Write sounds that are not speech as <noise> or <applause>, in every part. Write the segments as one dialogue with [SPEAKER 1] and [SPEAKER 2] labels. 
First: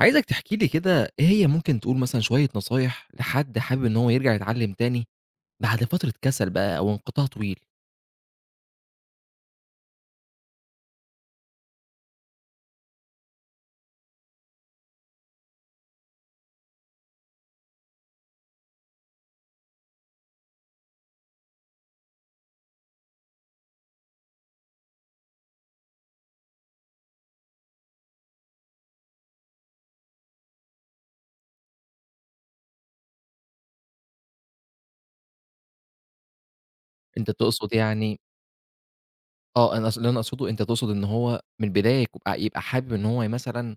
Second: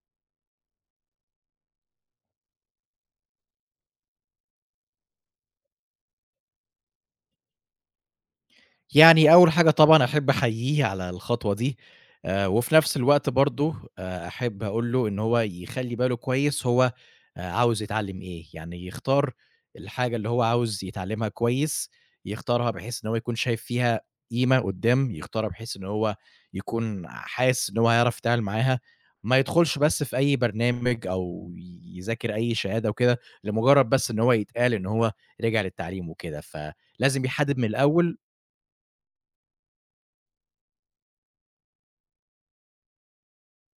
[SPEAKER 1] عايزك تحكي لي كده إيه هي ممكن تقول مثلًا شوية نصايح لحد حابب إن هو يرجع يتعلم تاني بعد فترة كسل بقى أو انقطاع طويل.
[SPEAKER 2] يعني أول حاجة طبعًا أحب أحييه على الخطوة دي. وفي نفس الوقت برضه أحب أقول له إن هو يخلّي باله كويس هو عاوز يتعلّم إيه، يعني يختار الحاجة اللي هو عاوز يتعلّمها كويس، يختارها بحيث إن هو يكون شايف فيها قيمة قدّام، يختارها بحيث إن هو يكون حاسس إن هو هيعرف يتعامل معاها، ما يدخلش بس في أي برنامج أو يذاكر أي شهادة وكده، لمجرد بس إن هو يتقال إن هو رجع للتعليم وكده، فلازم
[SPEAKER 1] أنت
[SPEAKER 2] يحدد من
[SPEAKER 1] تقصد
[SPEAKER 2] الأول
[SPEAKER 1] يعني، آه، أنا أص اللي أنا أقصده أنت تقصد إن هو من البداية يبقى حابب إن هو مثلًا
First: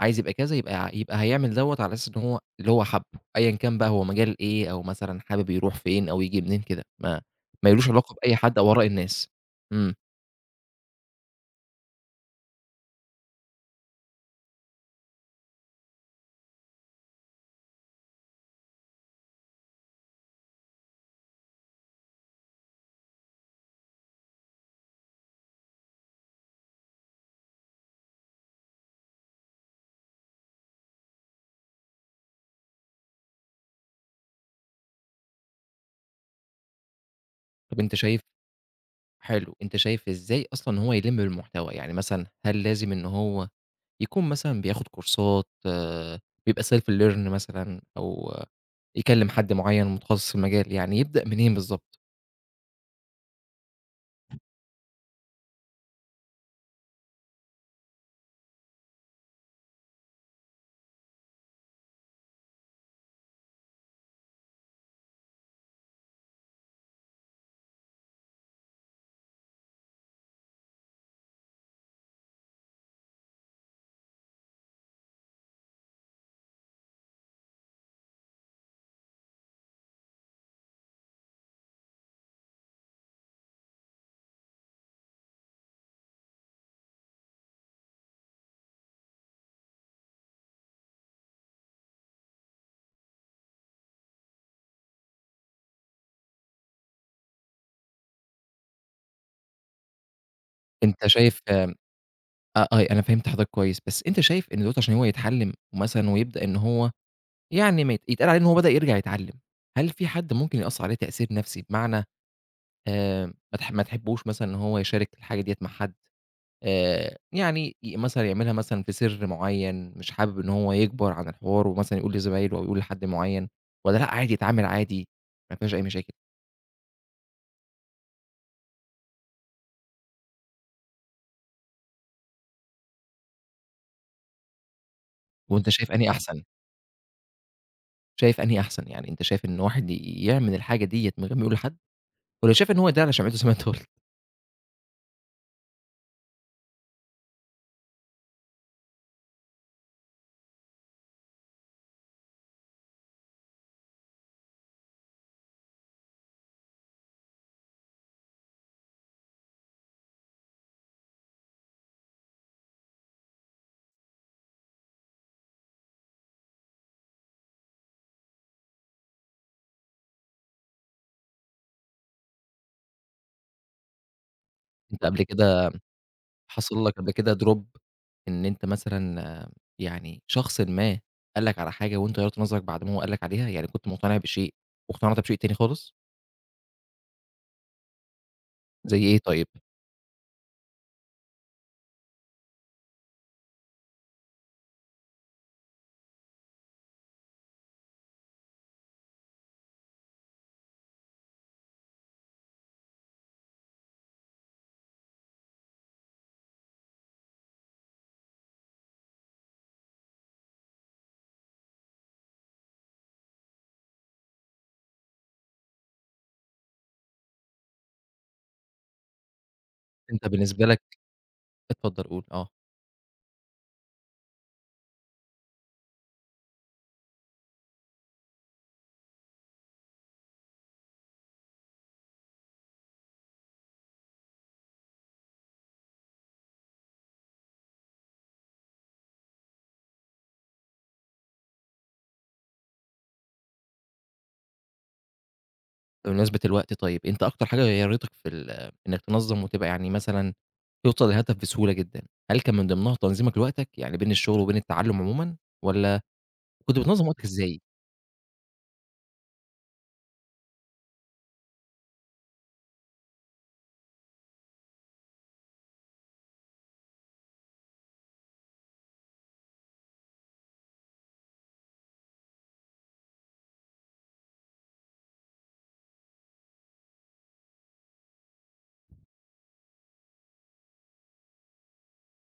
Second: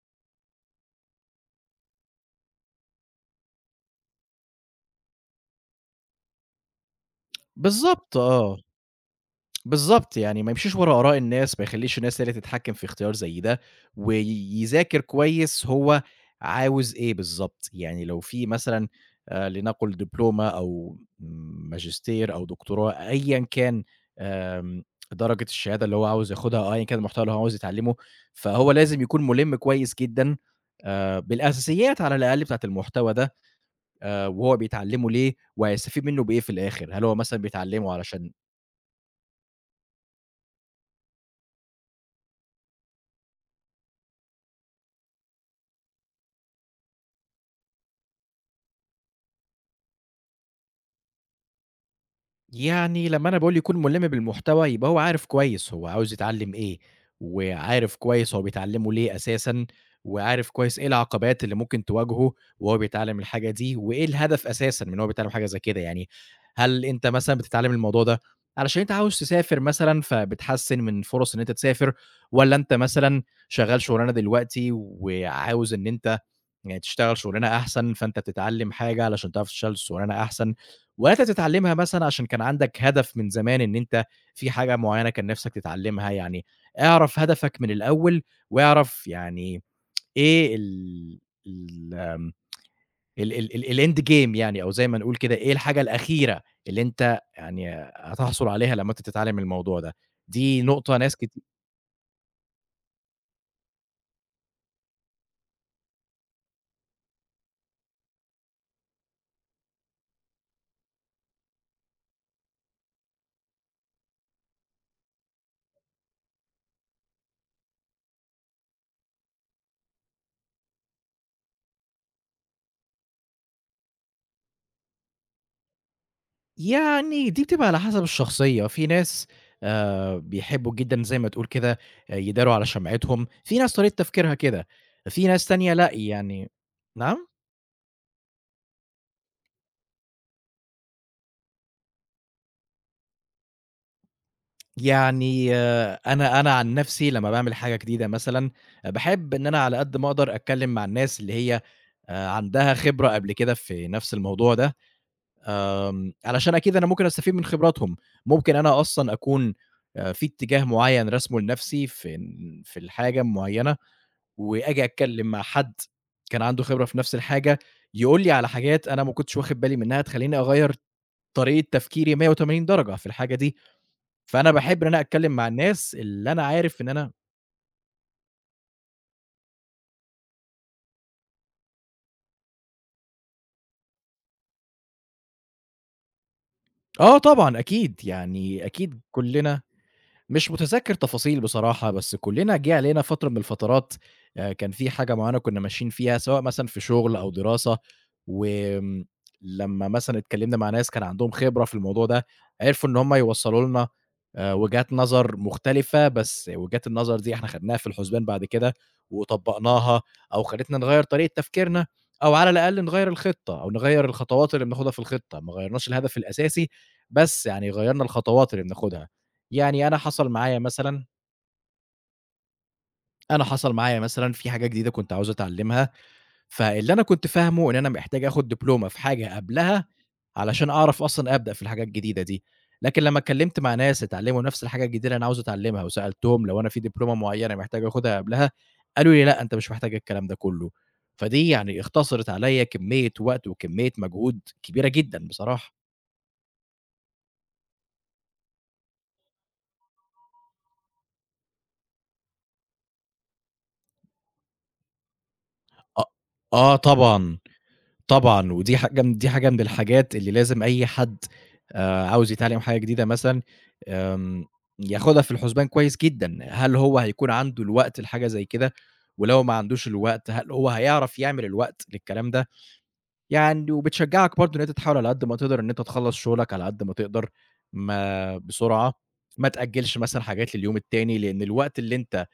[SPEAKER 1] عايز يبقى كذا، يبقى هيعمل دوّة على أساس إن هو اللي هو حابه، أيًا كان بقى هو مجال إيه أو مثلًا حابب يروح فين أو ييجي منين كده، ما لوش علاقة
[SPEAKER 2] بالضبط.
[SPEAKER 1] بأي حد
[SPEAKER 2] آه،
[SPEAKER 1] أو آراء الناس. إمم.
[SPEAKER 2] بالضبط، يعني ما يمشيش ورا آراء الناس، ما يخلّيش الناس هي اللي تتحكّم في اختيار زي ده، ويذاكر كويس هو عاوز إيه بالضبط، يعني لو في مثلًا لنقل دبلومة أو ماجستير أو دكتوراه أيًا كان. آمم درجة الشهادة اللي هو عاوز ياخدها أو أيًا كان المحتوى اللي هو عاوز يتعلّمه، فهو لازم يكون مُلِم كويس جدًا بالأساسيات على الأقل بتاعة المحتوى ده. وهو بيتعلّمه ليه وهيستفيد منه بإيه في الآخر، هل هو مثلًا
[SPEAKER 1] طب
[SPEAKER 2] بيتعلّمه
[SPEAKER 1] أنت شايف
[SPEAKER 2] علشان
[SPEAKER 1] حلو، أنت شايف إزاي أصلًا إن هو يلم بالمحتوى؟ يعني مثلًا هل لازم إن هو يكون مثلًا بياخد كورسات، بيبقى self learn مثلًا أو آه، يكلم حد معين متخصص في المجال، يعني يبدأ منين بالضبط؟
[SPEAKER 2] يعني لمّا أنا باقول يكون مُلِم بالمحتوى، يبقى هو عارف كويس هو عاوز يتعلّم إيه، وعارف كويس هو بيتعلّمه ليه أساسًا، وعارف كويس إيه العقبات اللي ممكن تواجهه وهو بيتعلّم الحاجة دي، وإيه الهدف أساسًا من إن هو بيتعلّم حاجة زي كده، يعني هل أنت مثلًا بتتعلّم الموضوع ده علشان أنت عاوز تسافر مثلًا، فبتحسّن من فرص إن أنت تسافر، والّا أنت مثلًا شغّال شغلانة دلوقتي وعاوز إن أنت يعني تشتغل شغلانة أحسن، فأنت بتتعلّم حاجة علشان تعرف تشتغل شغلانة أحسن، والّا أنت بتتعلّمها مثلًا عشان كان عندك هدف من زمان إن أنت في حاجة معيّنة كان نِفْسك تتعلّمها، يعني اعرف هدفك من الأول واعرف يعني إيه ال ال آمم ال ال ال الend game يعني أو زي ما نقول كده إيه الحاجة الأخيرة اللي أنت يعني هتحصل عليها لمّا أنت تتعلّم الموضوع ده. دي نقطة
[SPEAKER 1] أنت
[SPEAKER 2] ناس كت
[SPEAKER 1] شايف آه، آه، أنا فهمت حضرتك كويس، بس أنت شايف إن دلوقتي عشان هو يتعلم مثلًا ويبدأ إن هو يعني ما يت يتقال عليه إن هو بدأ يرجع يتعلم، هل في حد ممكن يأثر عليه تأثير نفسي؟ بمعنى، آآ، ما تحبوش مثلًا إن هو يشارك الحاجة ديّة مع حد. يعني مثلًا يعملها مثلًا في سر معيّن، مش حابب إن هو يكبر عن الحوار ومثلًا يقول لزمايله أو يقول لحد معيّن، والّا لأ عادي يتعامل عادي ما فيهاش أي مشاكل؟
[SPEAKER 2] يعني دي بتبقى على حسب الشخصية، في ناس بيحبّوا جدًا زي ما تقول كده، آه، يداروا على شمعتهم، في ناس طريقة تفكيرها كده، في ناس
[SPEAKER 1] وأنت
[SPEAKER 2] تانية لأ
[SPEAKER 1] شايف أنهي أحسن،
[SPEAKER 2] يعني. نعم؟
[SPEAKER 1] شايف أنهي أحسن؟ يعني أنت شايف إن واحد يعمل الحاجة ديّة من غير ما يقول لحد، والّا شايف إن هو يداري على شمعته زي ما أنت قُلت؟
[SPEAKER 2] يعني آه، أنا عن نَفْسي لمّا باعمل حاجة جديدة مثلًا، باحب إن أنا على قد ما أقدر أتكلّم مع الناس اللي هي عندها خبرة قبل كده في نَفْس الموضوع ده. علشان أكيد أنا ممكن أستفيد من خبراتهم، ممكن أنا أصلًا أكون في اتجاه معيّن راسمه لنَفْسي في الحاجة معيّنة وآجي أتكلّم مع حد كان عنده خبرة في نفس الحاجة، يقول لي على حاجات أنا ما كنتش واخد بالي منها تخلّيني أغيّر طريقة تفكيري 180 درجة في الحاجة دي، فأنا باحب إن أنا
[SPEAKER 1] أنت قبل
[SPEAKER 2] أتكلّم مع
[SPEAKER 1] كده
[SPEAKER 2] الناس اللي أنا عارف
[SPEAKER 1] حصل
[SPEAKER 2] إن
[SPEAKER 1] لك
[SPEAKER 2] أنا.
[SPEAKER 1] قبل كده drop إن أنت مثلًا، آه، يعني شخصٍ ما قال لك على حاجة وأنت غيّرت نظرك بعد ما هو قال لك عليها، يعني كنت مقتنع بشيء واقتنعت بشيء تاني خالص.
[SPEAKER 2] آه طبعًا أكيد، يعني أكيد
[SPEAKER 1] زي إيه طيب؟
[SPEAKER 2] كُلّنا. مش متذكّر تفاصيل بصراحة، بس كُلّنا جِه علينا فترة من الفترات، كان في حاجة معيّنة كُنّا ماشيين فيها، سواء مثلًا في شُغل أو دراسة. وآمم لمّا مثلًا اتكلّمنا مع ناس كان عندهم خبرة في الموضوع ده، عرفوا إن هم يوصّلوا لنا وجهات نظر مختلفة، بس وجهات النظر دي إحنا خدناها في الحُسبان بعد كده وطبّقناها أو خلّتنا نغيّر طريقة تفكيرنا أو على الأقل نغيّر الخطة أو نغيّر الخطوات اللي بناخدها في الخطة، ما غيّرناش الهدف الأساسي، بس يعني غيّرنا الخطوات اللي بناخدها. يعني أنا
[SPEAKER 1] أنت
[SPEAKER 2] حصل معايا
[SPEAKER 1] بالنسبة لك
[SPEAKER 2] مثلًا
[SPEAKER 1] اتفضل قُل، آه.
[SPEAKER 2] أنا حصل معايا مثلًا في حاجة جديدة كنت عاوز أتعلمها، فاللي أنا كنت فاهمه إن أنا محتاج آخد دبلومة في حاجة قبلها، علشان أعرف أصلًا أبدأ في الحاجة الجديدة دي. لكن لمّا اتكلمت مع ناس اتعلموا نفس الحاجة الجديدة اللي أنا عاوز أتعلمها، وسألتهم لو أنا في دبلومة معينة محتاج آخدها قبلها، قالوا لي: "لأ، أنت مش محتاج الكلام ده كله." فدي يعني اختصرت عليَّ كمية وقت وكمية مجهود كبيرة جدًا بصراحة.
[SPEAKER 1] بمناسبة الوقت طيب، أنت أكتر حاجة غيّرتك في ال، إنك تنظّم وتبقى يعني مثلًا توصل للهدف بسهولة جدًا، هل كان من ضمنها تنظيمك لوقتك، يعني بين الشغل وبين التعلُّم عمومًا، والّا
[SPEAKER 2] أ آه
[SPEAKER 1] كنت بتنظّم وقتك
[SPEAKER 2] طبعًا.
[SPEAKER 1] إزاي؟
[SPEAKER 2] طبعًا، ودي حاجة م دي حاجة من الحاجات اللي لازم أي حد عاوز يتعلّم حاجة جديدة مثلًا، آمم ياخدها في الحسبان كويس جدًا، هل هو هيكون عنده الوقت لحاجة زي كده؟ ولو ما عندوش الوقت، هل هو هيعرف يعمل الوقت للكلام ده؟ يعني وبتشجّعك برضه إن أنت تحاول على قد ما تقدر إن أنت تخلّص شغلك على قد ما تقدر، ما بسرعة، ما تأجّلش مثلًا حاجات لليوم التاني، لإن الوقت اللي أنت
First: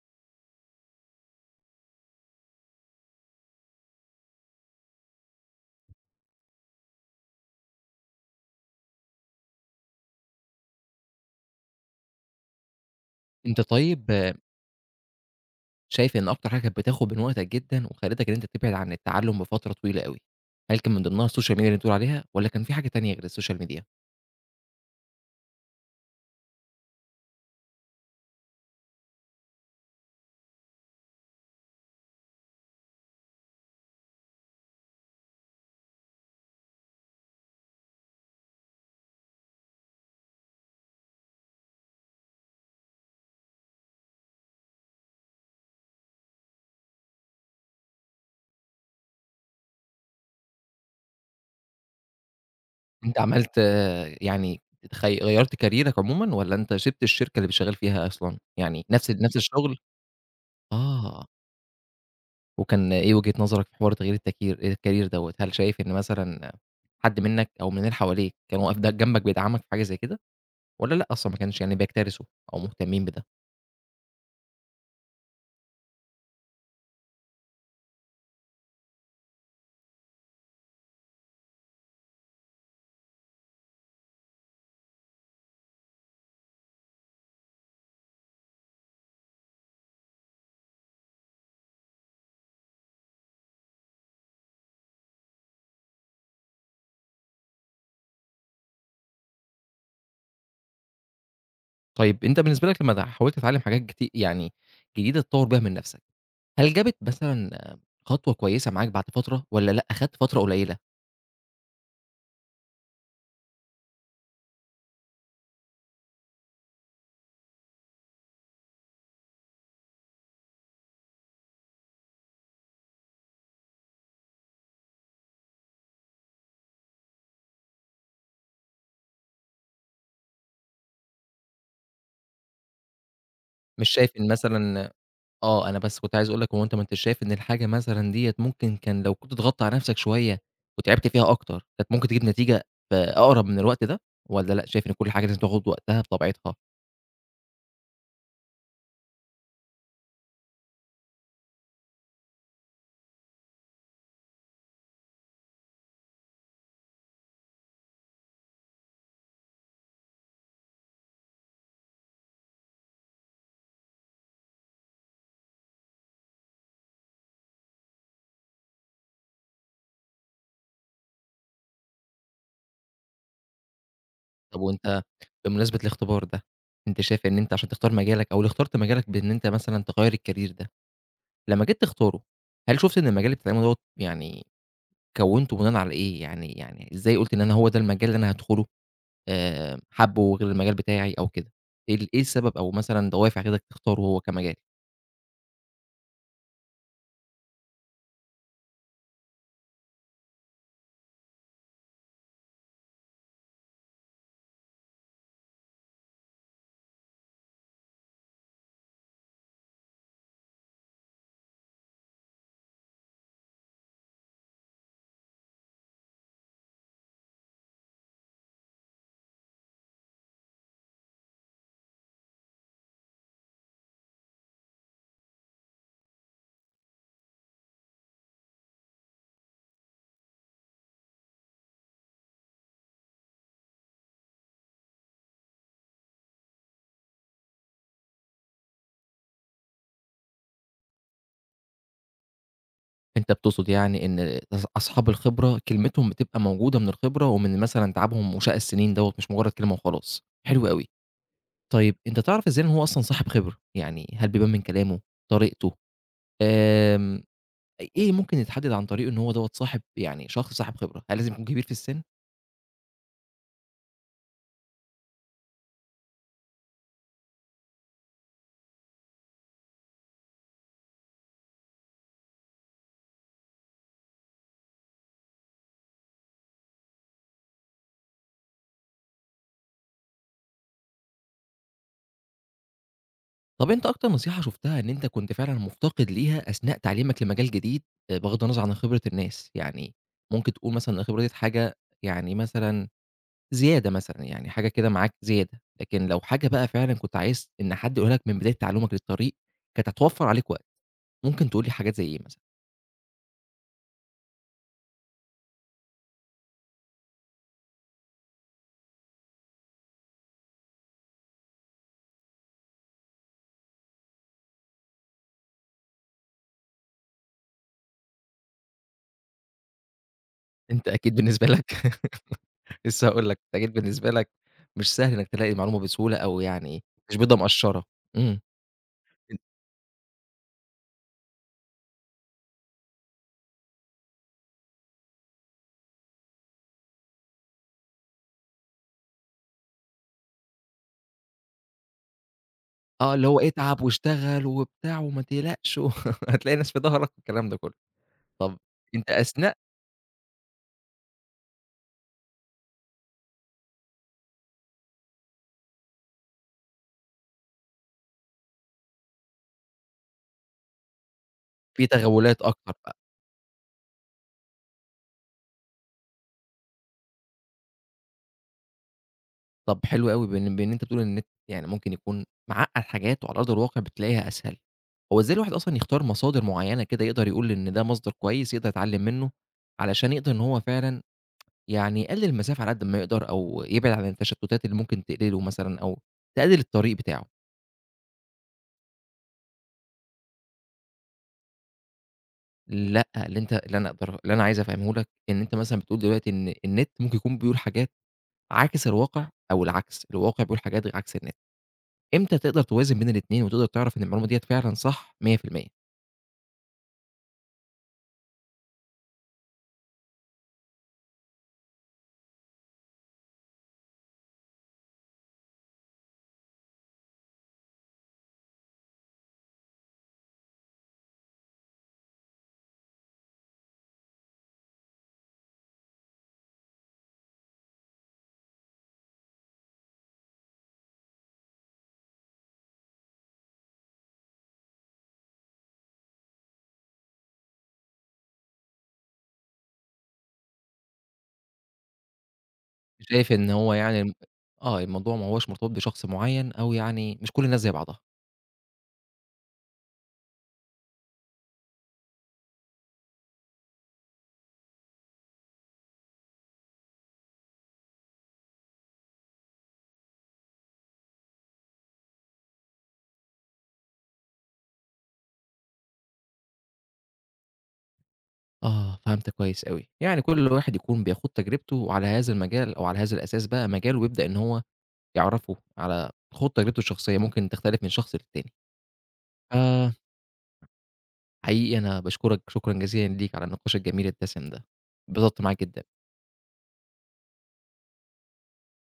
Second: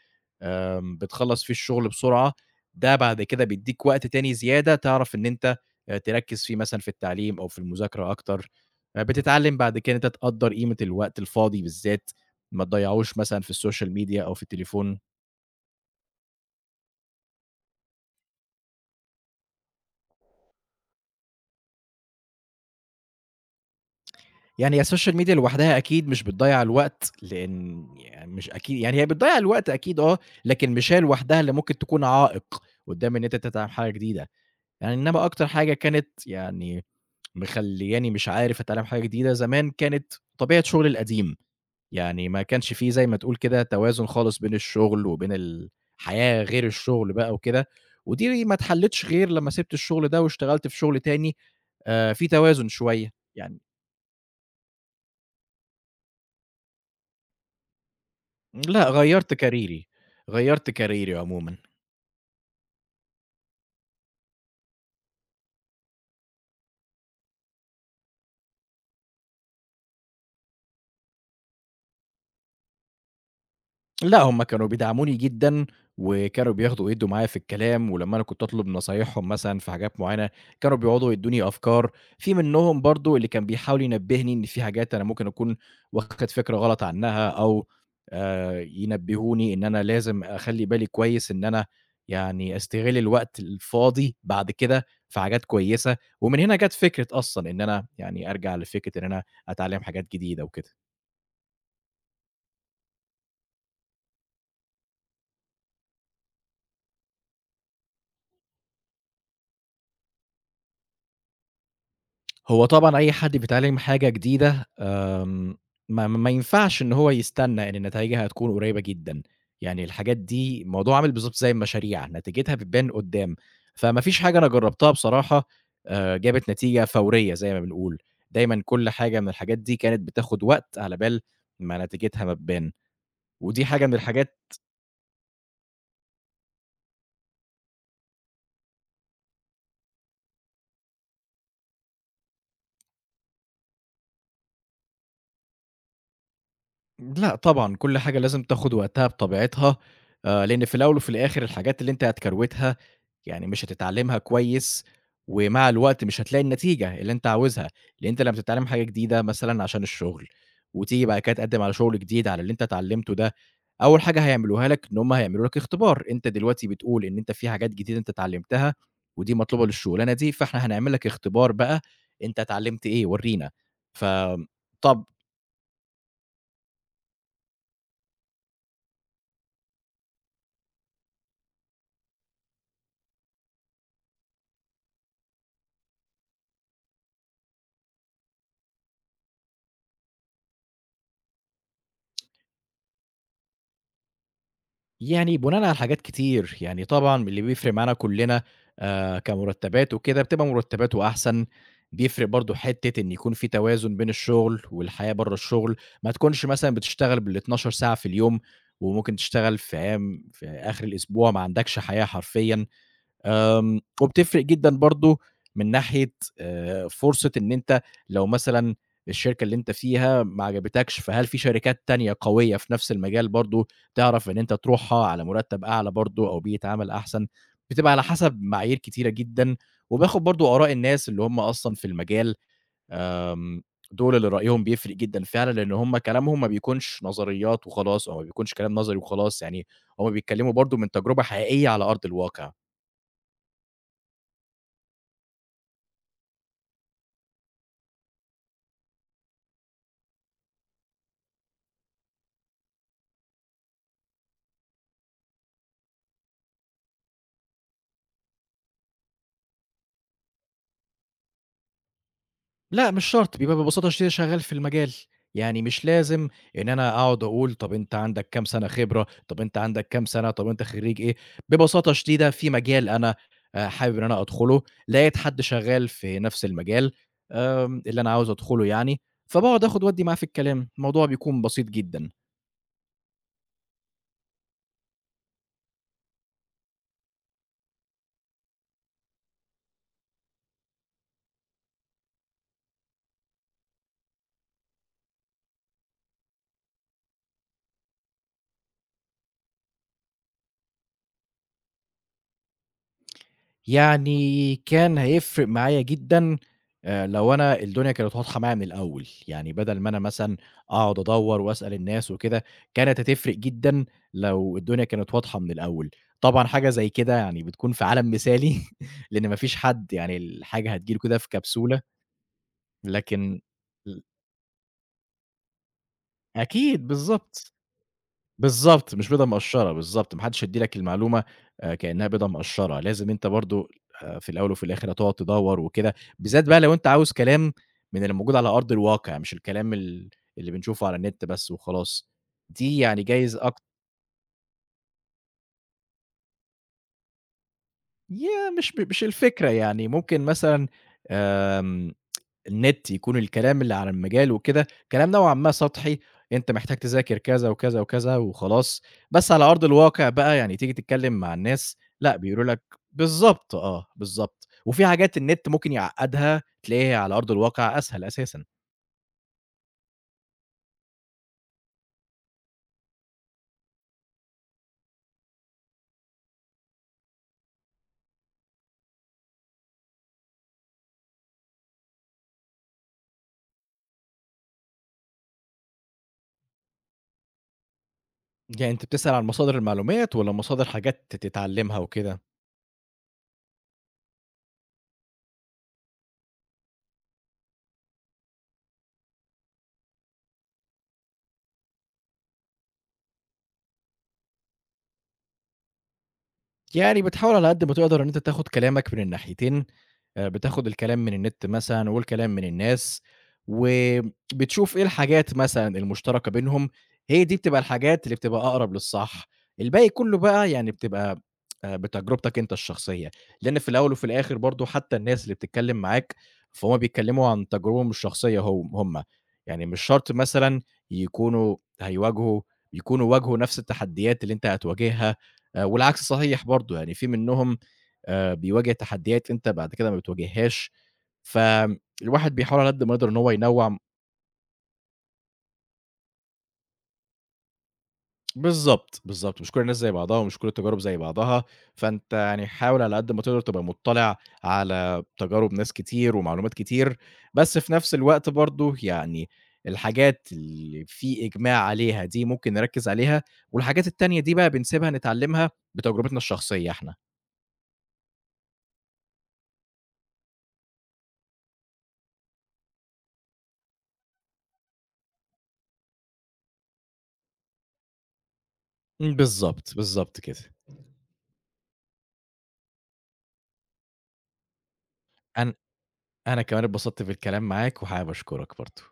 [SPEAKER 2] بتخلّص فيه الشغل بسرعة، ده بعد كده بيدّيك وقت تاني زيادة تعرف إن أنت تركّز فيه مثلًا في التعليم أو في المذاكرة أكتر. بتتعلّم بعد كده إن أنت تقدّر قيمة الوقت الفاضي بالذات، ما تضيّعوش مثلًا في
[SPEAKER 1] أنت
[SPEAKER 2] الSocial
[SPEAKER 1] طيب
[SPEAKER 2] Media أو
[SPEAKER 1] آه،
[SPEAKER 2] في التليفون.
[SPEAKER 1] شايف إن أكتر حاجة كانت بتاخد من وقتك جدًا وخلّتك إن أنت تبعد عن التعلُّم بفترة طويلة أوي، هل كان من ضمنها السوشيال ميديا اللي بتقول عليها، والّا كان في حاجة تانية غير السوشيال ميديا؟
[SPEAKER 2] يعني هي الSocial Media لوحدها أكيد مش بتضيّع الوقت، لإن يعني مش أكيد، يعني هي بتضيّع الوقت أكيد آه، لكن مش هي لوحدها اللي ممكن تكون عائق قدّام إن أنت تتعلم حاجة جديدة، يعني إنما أكتر حاجة كانت يعني مخلّياني مش عارف أتعلّم حاجة جديدة، زمان كانت طبيعة شغلي القديم، يعني ما كانش في زي ما تقول كده توازن خالص بين الشغل وبين الحياة غير الشغل بقى وكده، ودي ما اتحلّتش غير لمّا سِبت الشغل ده واشتغلت في شغل تاني فيه توازن شوية،
[SPEAKER 1] أنت عملت
[SPEAKER 2] يعني.
[SPEAKER 1] آه، يعني غيّرت كاريرك عمومًا، والّا أنت سِبت الشركة اللي شغّال فيها أصلًا؟ يعني
[SPEAKER 2] لأ غيّرت
[SPEAKER 1] نفس الشغل؟
[SPEAKER 2] كاريري، غيّرت كاريري
[SPEAKER 1] آه.
[SPEAKER 2] عمومًا.
[SPEAKER 1] وكان إيه وجهة نظرك في حوار تغيير الكارير دوّة؟ هل شايف إن مثلًا حد منك أو من اللي حواليك كان واقف ده جنبك بيدعمك في حاجة زي كده، والّا لأ أصلًا ما كانش يعني بيكترثوا أو مهتمين بده؟
[SPEAKER 2] لأ، هُم كانوا بيدعموني جدًا، وكانوا بياخدوا ويدّوا معايا في الكلام، ولمّا أنا كنت أطلب نصايحهم مثلًا في حاجات معيّنة، كانوا بيقعدوا يدّوني أفكار، في منهم برضه اللي كان بيحاول ينبّهني إن في حاجات أنا ممكن أكون واخد فكرة غلط عنها، أو ينبّهوني إن أنا لازم أخلّي بالي كويس إن أنا يعني أستغل الوقت الفاضي بعد كده في حاجات كويسة، ومن هنا جات فكرة أصلًا إن أنا يعني أرجع لفكرة إن أنا أتعلّم حاجات جديدة وكده.
[SPEAKER 1] طيب أنت بالنسبة لك لمّا حاولت تتعلم حاجات يعني جديدة تطوّر بيها من نفسك، هل جابت مثلًا خطوة كويسة معاك بعد فترة والّا لأ، أخدت فترة قليلة؟
[SPEAKER 2] هو طبعًا أي حد بيتعلّم حاجة جديدة، آمم، ما ما ينفعش إن هو يستنى، يعني نتايجها هتكون قريبة جدًا، يعني الحاجات دي الموضوع عامل بالضبط زي المشاريع، نتيجتها بتبان قدّام، فما فيش حاجة أنا جربتها بصراحة جابت نتيجة فورية زي ما بنقول، دايمًا كل حاجة من الحاجات دي كانت بتاخد وقت على بال ما نتيجتها ما تبان، ودي حاجة
[SPEAKER 1] مش
[SPEAKER 2] من
[SPEAKER 1] شايف إن
[SPEAKER 2] الحاجات.
[SPEAKER 1] مثلًا آه، أنا بس كنت عايز أقول لك، هو أنت ما أنتش شايف إن الحاجة مثلًا ديّة ممكن كان لو كنت ضغطت على نَفْسك شوية وتعبت فيها أكتر، كانت ممكن تجيب نتيجة في أقرب من الوقت ده، والّا لأ، شايف إن كل حاجة لازم تاخد وقتها بطبيعتها؟
[SPEAKER 2] لأ طبعًا، كل حاجة لازم تاخد وقتها بطبيعتها. لإن في الأول وفي الآخر الحاجات اللي أنت هتكروتها يعني مش هتتعلمها كويس، ومع الوقت مش هتلاقي النتيجة اللي أنت عاوزها، لإن أنت لمّا بتتعلم حاجة جديدة مثلًا عشان الشغل، وتيجي بعد كده تقدم على شغل جديد على اللي أنت اتعلمته ده، أول حاجة هيعملوها لك إن هم هيعملوا لك اختبار، أنت دلوقتي بتقول إن أنت في حاجات جديدة أنت اتعلمتها، ودي مطلوبة للشغلانة دي، فإحنا هنعمل لك اختبار بقى، أنت اتعلمت إيه ورينا. ف
[SPEAKER 1] طب وأنت
[SPEAKER 2] طب
[SPEAKER 1] بمناسبة الاختبار ده، أنت شايف إن أنت عشان تختار مجالك أو اللي اخترت مجالك بإن أنت مثلًا تغيّر الcareer ده، لمّا جيت تختاره، هل شُفت إن المجال اللي بتتعلمه دوّة يعني كوّنته بناءً على إيه؟ يعني إزاي قُلت إن أنا هو ده المجال اللي أنا هادخله؟ حَبّه غير المجال بتاعي أو كده، إيه السبب أو مثلًا دوافع كده تختاره هو كمجال؟
[SPEAKER 2] يعني بناءً على حاجات كتير، يعني طبعًا اللي بيفرق معانا كلّنا كمرتبات وكده بتبقى مرتباته أحسن، بيفرق برضه حتّة إن يكون في توازن بين الشغل والحياة برّه الشغل، ما تكونش مثلًا بتشتغل بال12 ساعة في اليوم، وممكن تشتغل في أيام في آخر الأسبوع ما عندكش حياة حرفيًا. آمم، وبتفرق جدًا برضه من ناحية فرصة إن أنت لو مثلًا الشركة اللي أنت فيها ما عجبتكش، فهل في شركات تانية قوية في نفس المجال برضه تعرف إن أنت تروحها على مرتب أعلى برضه أو بيئة عمل أحسن، بتبقى على حسب معايير كتيرة جدًا، وباخد برضه آراء الناس اللي هم أصلًا في المجال، آمم، دول اللي رأيهم بيفرق جدًا فعلًا، لأن هم كلامهم ما بيكونش نظريات وخلاص، أو ما بيكونش كلام نظري وخلاص، يعني هم بيتكلموا برضه من تجربة حقيقية على أرض الواقع.
[SPEAKER 1] أنت بتقصد يعني إن أصحاب الخبرة كلمتهم بتبقى موجودة من الخبرة ومن مثلًا تعبهم وشقى السنين دوّة مش مجرّد كلمة وخلاص، حلو أوي. طيب أنت تعرف إزاي إن هو أصلًا صاحب خبرة؟ يعني هل بيبان من كلامه، طريقته، آمم، إيه ممكن يتحدد عن طريقه إن هو دوّة صاحب يعني شخص صاحب خبرة؟ هل لازم يكون كبير في السن؟
[SPEAKER 2] لأ مش شرط، بيبقى ببساطة شغال في المجال، يعني مش لازم إن أنا أقعد أقول طب أنت عندك كام سنة خبرة، طب أنت عندك كام سنة، طب أنت خريج إيه، ببساطة شديدة في مجال أنا حابب إن أنا أدخله، لقيت حد شغال في نفس المجال، آمم، اللي أنا عاوز أدخله يعني، فباقعد آخد وأدّي معاه في الكلام، الموضوع بيكون بسيط جدًا.
[SPEAKER 1] طب أنت أكتر نصيحة شُفتها إن أنت كنت فعلًا مُفتقد ليها أثناء تعليمك لمجال جديد، بغض النظر عن خبرة الناس، يعني ممكن تقول مثلًا ان الخبرة ديّة حاجة يعني مثلًا زيادة مثلًا، يعني حاجة كده معاك زيادة، لكن لو حاجة بقى فعلًا كنت عايز إن حد يقولها لك من بداية تعلُّمك للطريق، كانت هتوفّر عليك وقت، ممكن تقول لي حاجات زي إيه مثلًا؟
[SPEAKER 2] يعني كان هيفرق معايا جدًا لو أنا الدنيا كانت واضحة معايا من الأول، يعني بدل ما أنا مثلًا أقعد أدوّر وأسأل الناس وكده، كانت هتفرق جدًا لو الدنيا كانت واضحة من الأول. طبعًا حاجة زي كده يعني بتكون في عالم مثالي <laughs> لإن ما فيش حد يعني الحاجة
[SPEAKER 1] أنت
[SPEAKER 2] هتيجي له
[SPEAKER 1] أكيد
[SPEAKER 2] كده في
[SPEAKER 1] بالنسبة لك
[SPEAKER 2] كبسولة،
[SPEAKER 1] <laughs> لسه هاقول لك،
[SPEAKER 2] لكن
[SPEAKER 1] أنت أكيد
[SPEAKER 2] ل
[SPEAKER 1] بالنسبة لك مش سهل إنك تلاقي المعلومة بسهولة أو يعني
[SPEAKER 2] أكيد،
[SPEAKER 1] مش بيضة
[SPEAKER 2] بالضبط.
[SPEAKER 1] مقشّرة. إمم.
[SPEAKER 2] بالضبط، مش بيضة مقشّرة، بالضبط، ما حدّش هيدّي لك المعلومة كإنّها بيضة مقشّرة، لازم أنت برضه في الأول وفي الآخِر هتقعد تدوّر وكده، بالذات بقى لو أنت عاوز كلام من اللي موجود على أرض الواقع، مش الكلام اللي بنشوفه على النت بس وخلاص، دي يعني
[SPEAKER 1] آه، اللي
[SPEAKER 2] جايز
[SPEAKER 1] هو اتعب واشتغل وبتاع وما تقلقش و <laughs> هتلاقي ناس في ضهرك والكلام ده كله.
[SPEAKER 2] ياه!
[SPEAKER 1] طب
[SPEAKER 2] مش
[SPEAKER 1] أنت
[SPEAKER 2] الفكرة
[SPEAKER 1] أثناء
[SPEAKER 2] يعني، ممكن مثلًا آمم النت يكون الكلام اللي على المجال وكده كلام نوعًا ما سطحي، أنت محتاج تذاكر كذا، وكذا، وكذا وخلاص، بس على أرض الواقع بقى يعني تيجي تتكلم مع الناس،
[SPEAKER 1] في
[SPEAKER 2] لأ
[SPEAKER 1] تغولات
[SPEAKER 2] بيقولوا لك
[SPEAKER 1] أكتر بقى.
[SPEAKER 2] بالضبط آه، بالضبط، وفي حاجات النت ممكن يعقّدها تلاقيها على أرض الواقع أسهل أساسًا.
[SPEAKER 1] طب حلو أوي بإن أنت بتقول إن النت يعني ممكن يكون معقّد حاجات وعلى أرض الواقع بتلاقيها أسهل. هو إزاي الواحد أصلًا يختار مصادر معيّنة كده يقدر يقول إن ده مصدر كويس يقدر يتعلم منه، علشان يقدر إن هو فعلًا يعني يقلل المسافة على قد ما يقدر أو يبعد عن التشتتات اللي ممكن تقلقه مثلًا أو تقلل الطريق بتاعه؟
[SPEAKER 2] يعني أنت بتسأل عن مصادر المعلومات والّا مصادر حاجات تتعلمها وكده؟
[SPEAKER 1] لأ، اللي أنت اللي أنا أقدر اللي أنا عايز أفهمه لك إن أنت مثلًا بتقول دلوقتي إن النت ممكن يكون بيقول حاجات عاكس الواقع أو العكس، الواقع بيقول حاجات عكس النت، إمتى تقدر توازن بين الاتنين وتقدر تعرف إن المعلومة ديّة فعلًا صح 100%؟
[SPEAKER 2] يعني بتحاول على قد ما تقدر إن أنت تاخد كلامك من الناحيتين، بتاخد الكلام من النت مثلًا والكلام من الناس، وبتشوف إيه الحاجات مثلًا المشتركة بينهم، هي دي بتبقى الحاجات اللي بتبقى أقرب للصح، الباقي كُلّه بقى يعني بتبقى بتجربتك أنت الشخصية، لإن في الأول وفي الآخر برضه حتى الناس اللي بتتكلم معاك، فهُم بيتكلموا عن تجاربهم الشخصية هُم، يعني مش شرط مثلًا يكونوا هيواجهوا يكونوا واجهوا نفس التحديات اللي أنت هتواجهها. والعكس صحيح برضه، يعني في منّهم بيواجه تحديات أنت بعد كده ما بتواجههاش، فالواحد بيحاول على قد ما يقدر إن هو
[SPEAKER 1] شايف إن هو
[SPEAKER 2] ينوّع.
[SPEAKER 1] يعني الم آه، الموضوع ما هوّاش مرتبط بشخص معيّن أو يعني مش كل الناس زي بعضها.
[SPEAKER 2] بالضبط، بالضبط، مش كل الناس زي بعضها ومش كل التجارب زي بعضها، فأنت يعني حاول على قد ما تقدر تبقى مُطّلع على تجارب ناس كتير ومعلومات كتير، بس في نفس الوقت برضه يعني الحاجات اللي في إجماع عليها دي ممكن نركّز عليها، والحاجات التانية دي بقى بنسيبها نتعلّمها بتجربتنا الشخصية إحنا.
[SPEAKER 1] آه، فهمتك كويس أوي. يعني كل واحد يكون بيخوض تجربته وعلى هذا المجال أو على هذا الأساس بقى مجاله ويبدأ إن هو يعرفه على خُوض تجربته الشخصية، ممكن تختلف من شخص للتاني.
[SPEAKER 2] بالضبط،
[SPEAKER 1] آه.
[SPEAKER 2] بالضبط كده.
[SPEAKER 1] حقيقي أنا باشكرك شكرًا جزيلًا ليك على النقاش الجميل الدسم ده، اتبسطت
[SPEAKER 2] أن
[SPEAKER 1] معاك جدًا.
[SPEAKER 2] أنا كمان اتبسطت بالكلام معاك وحابب أشكرك برضه.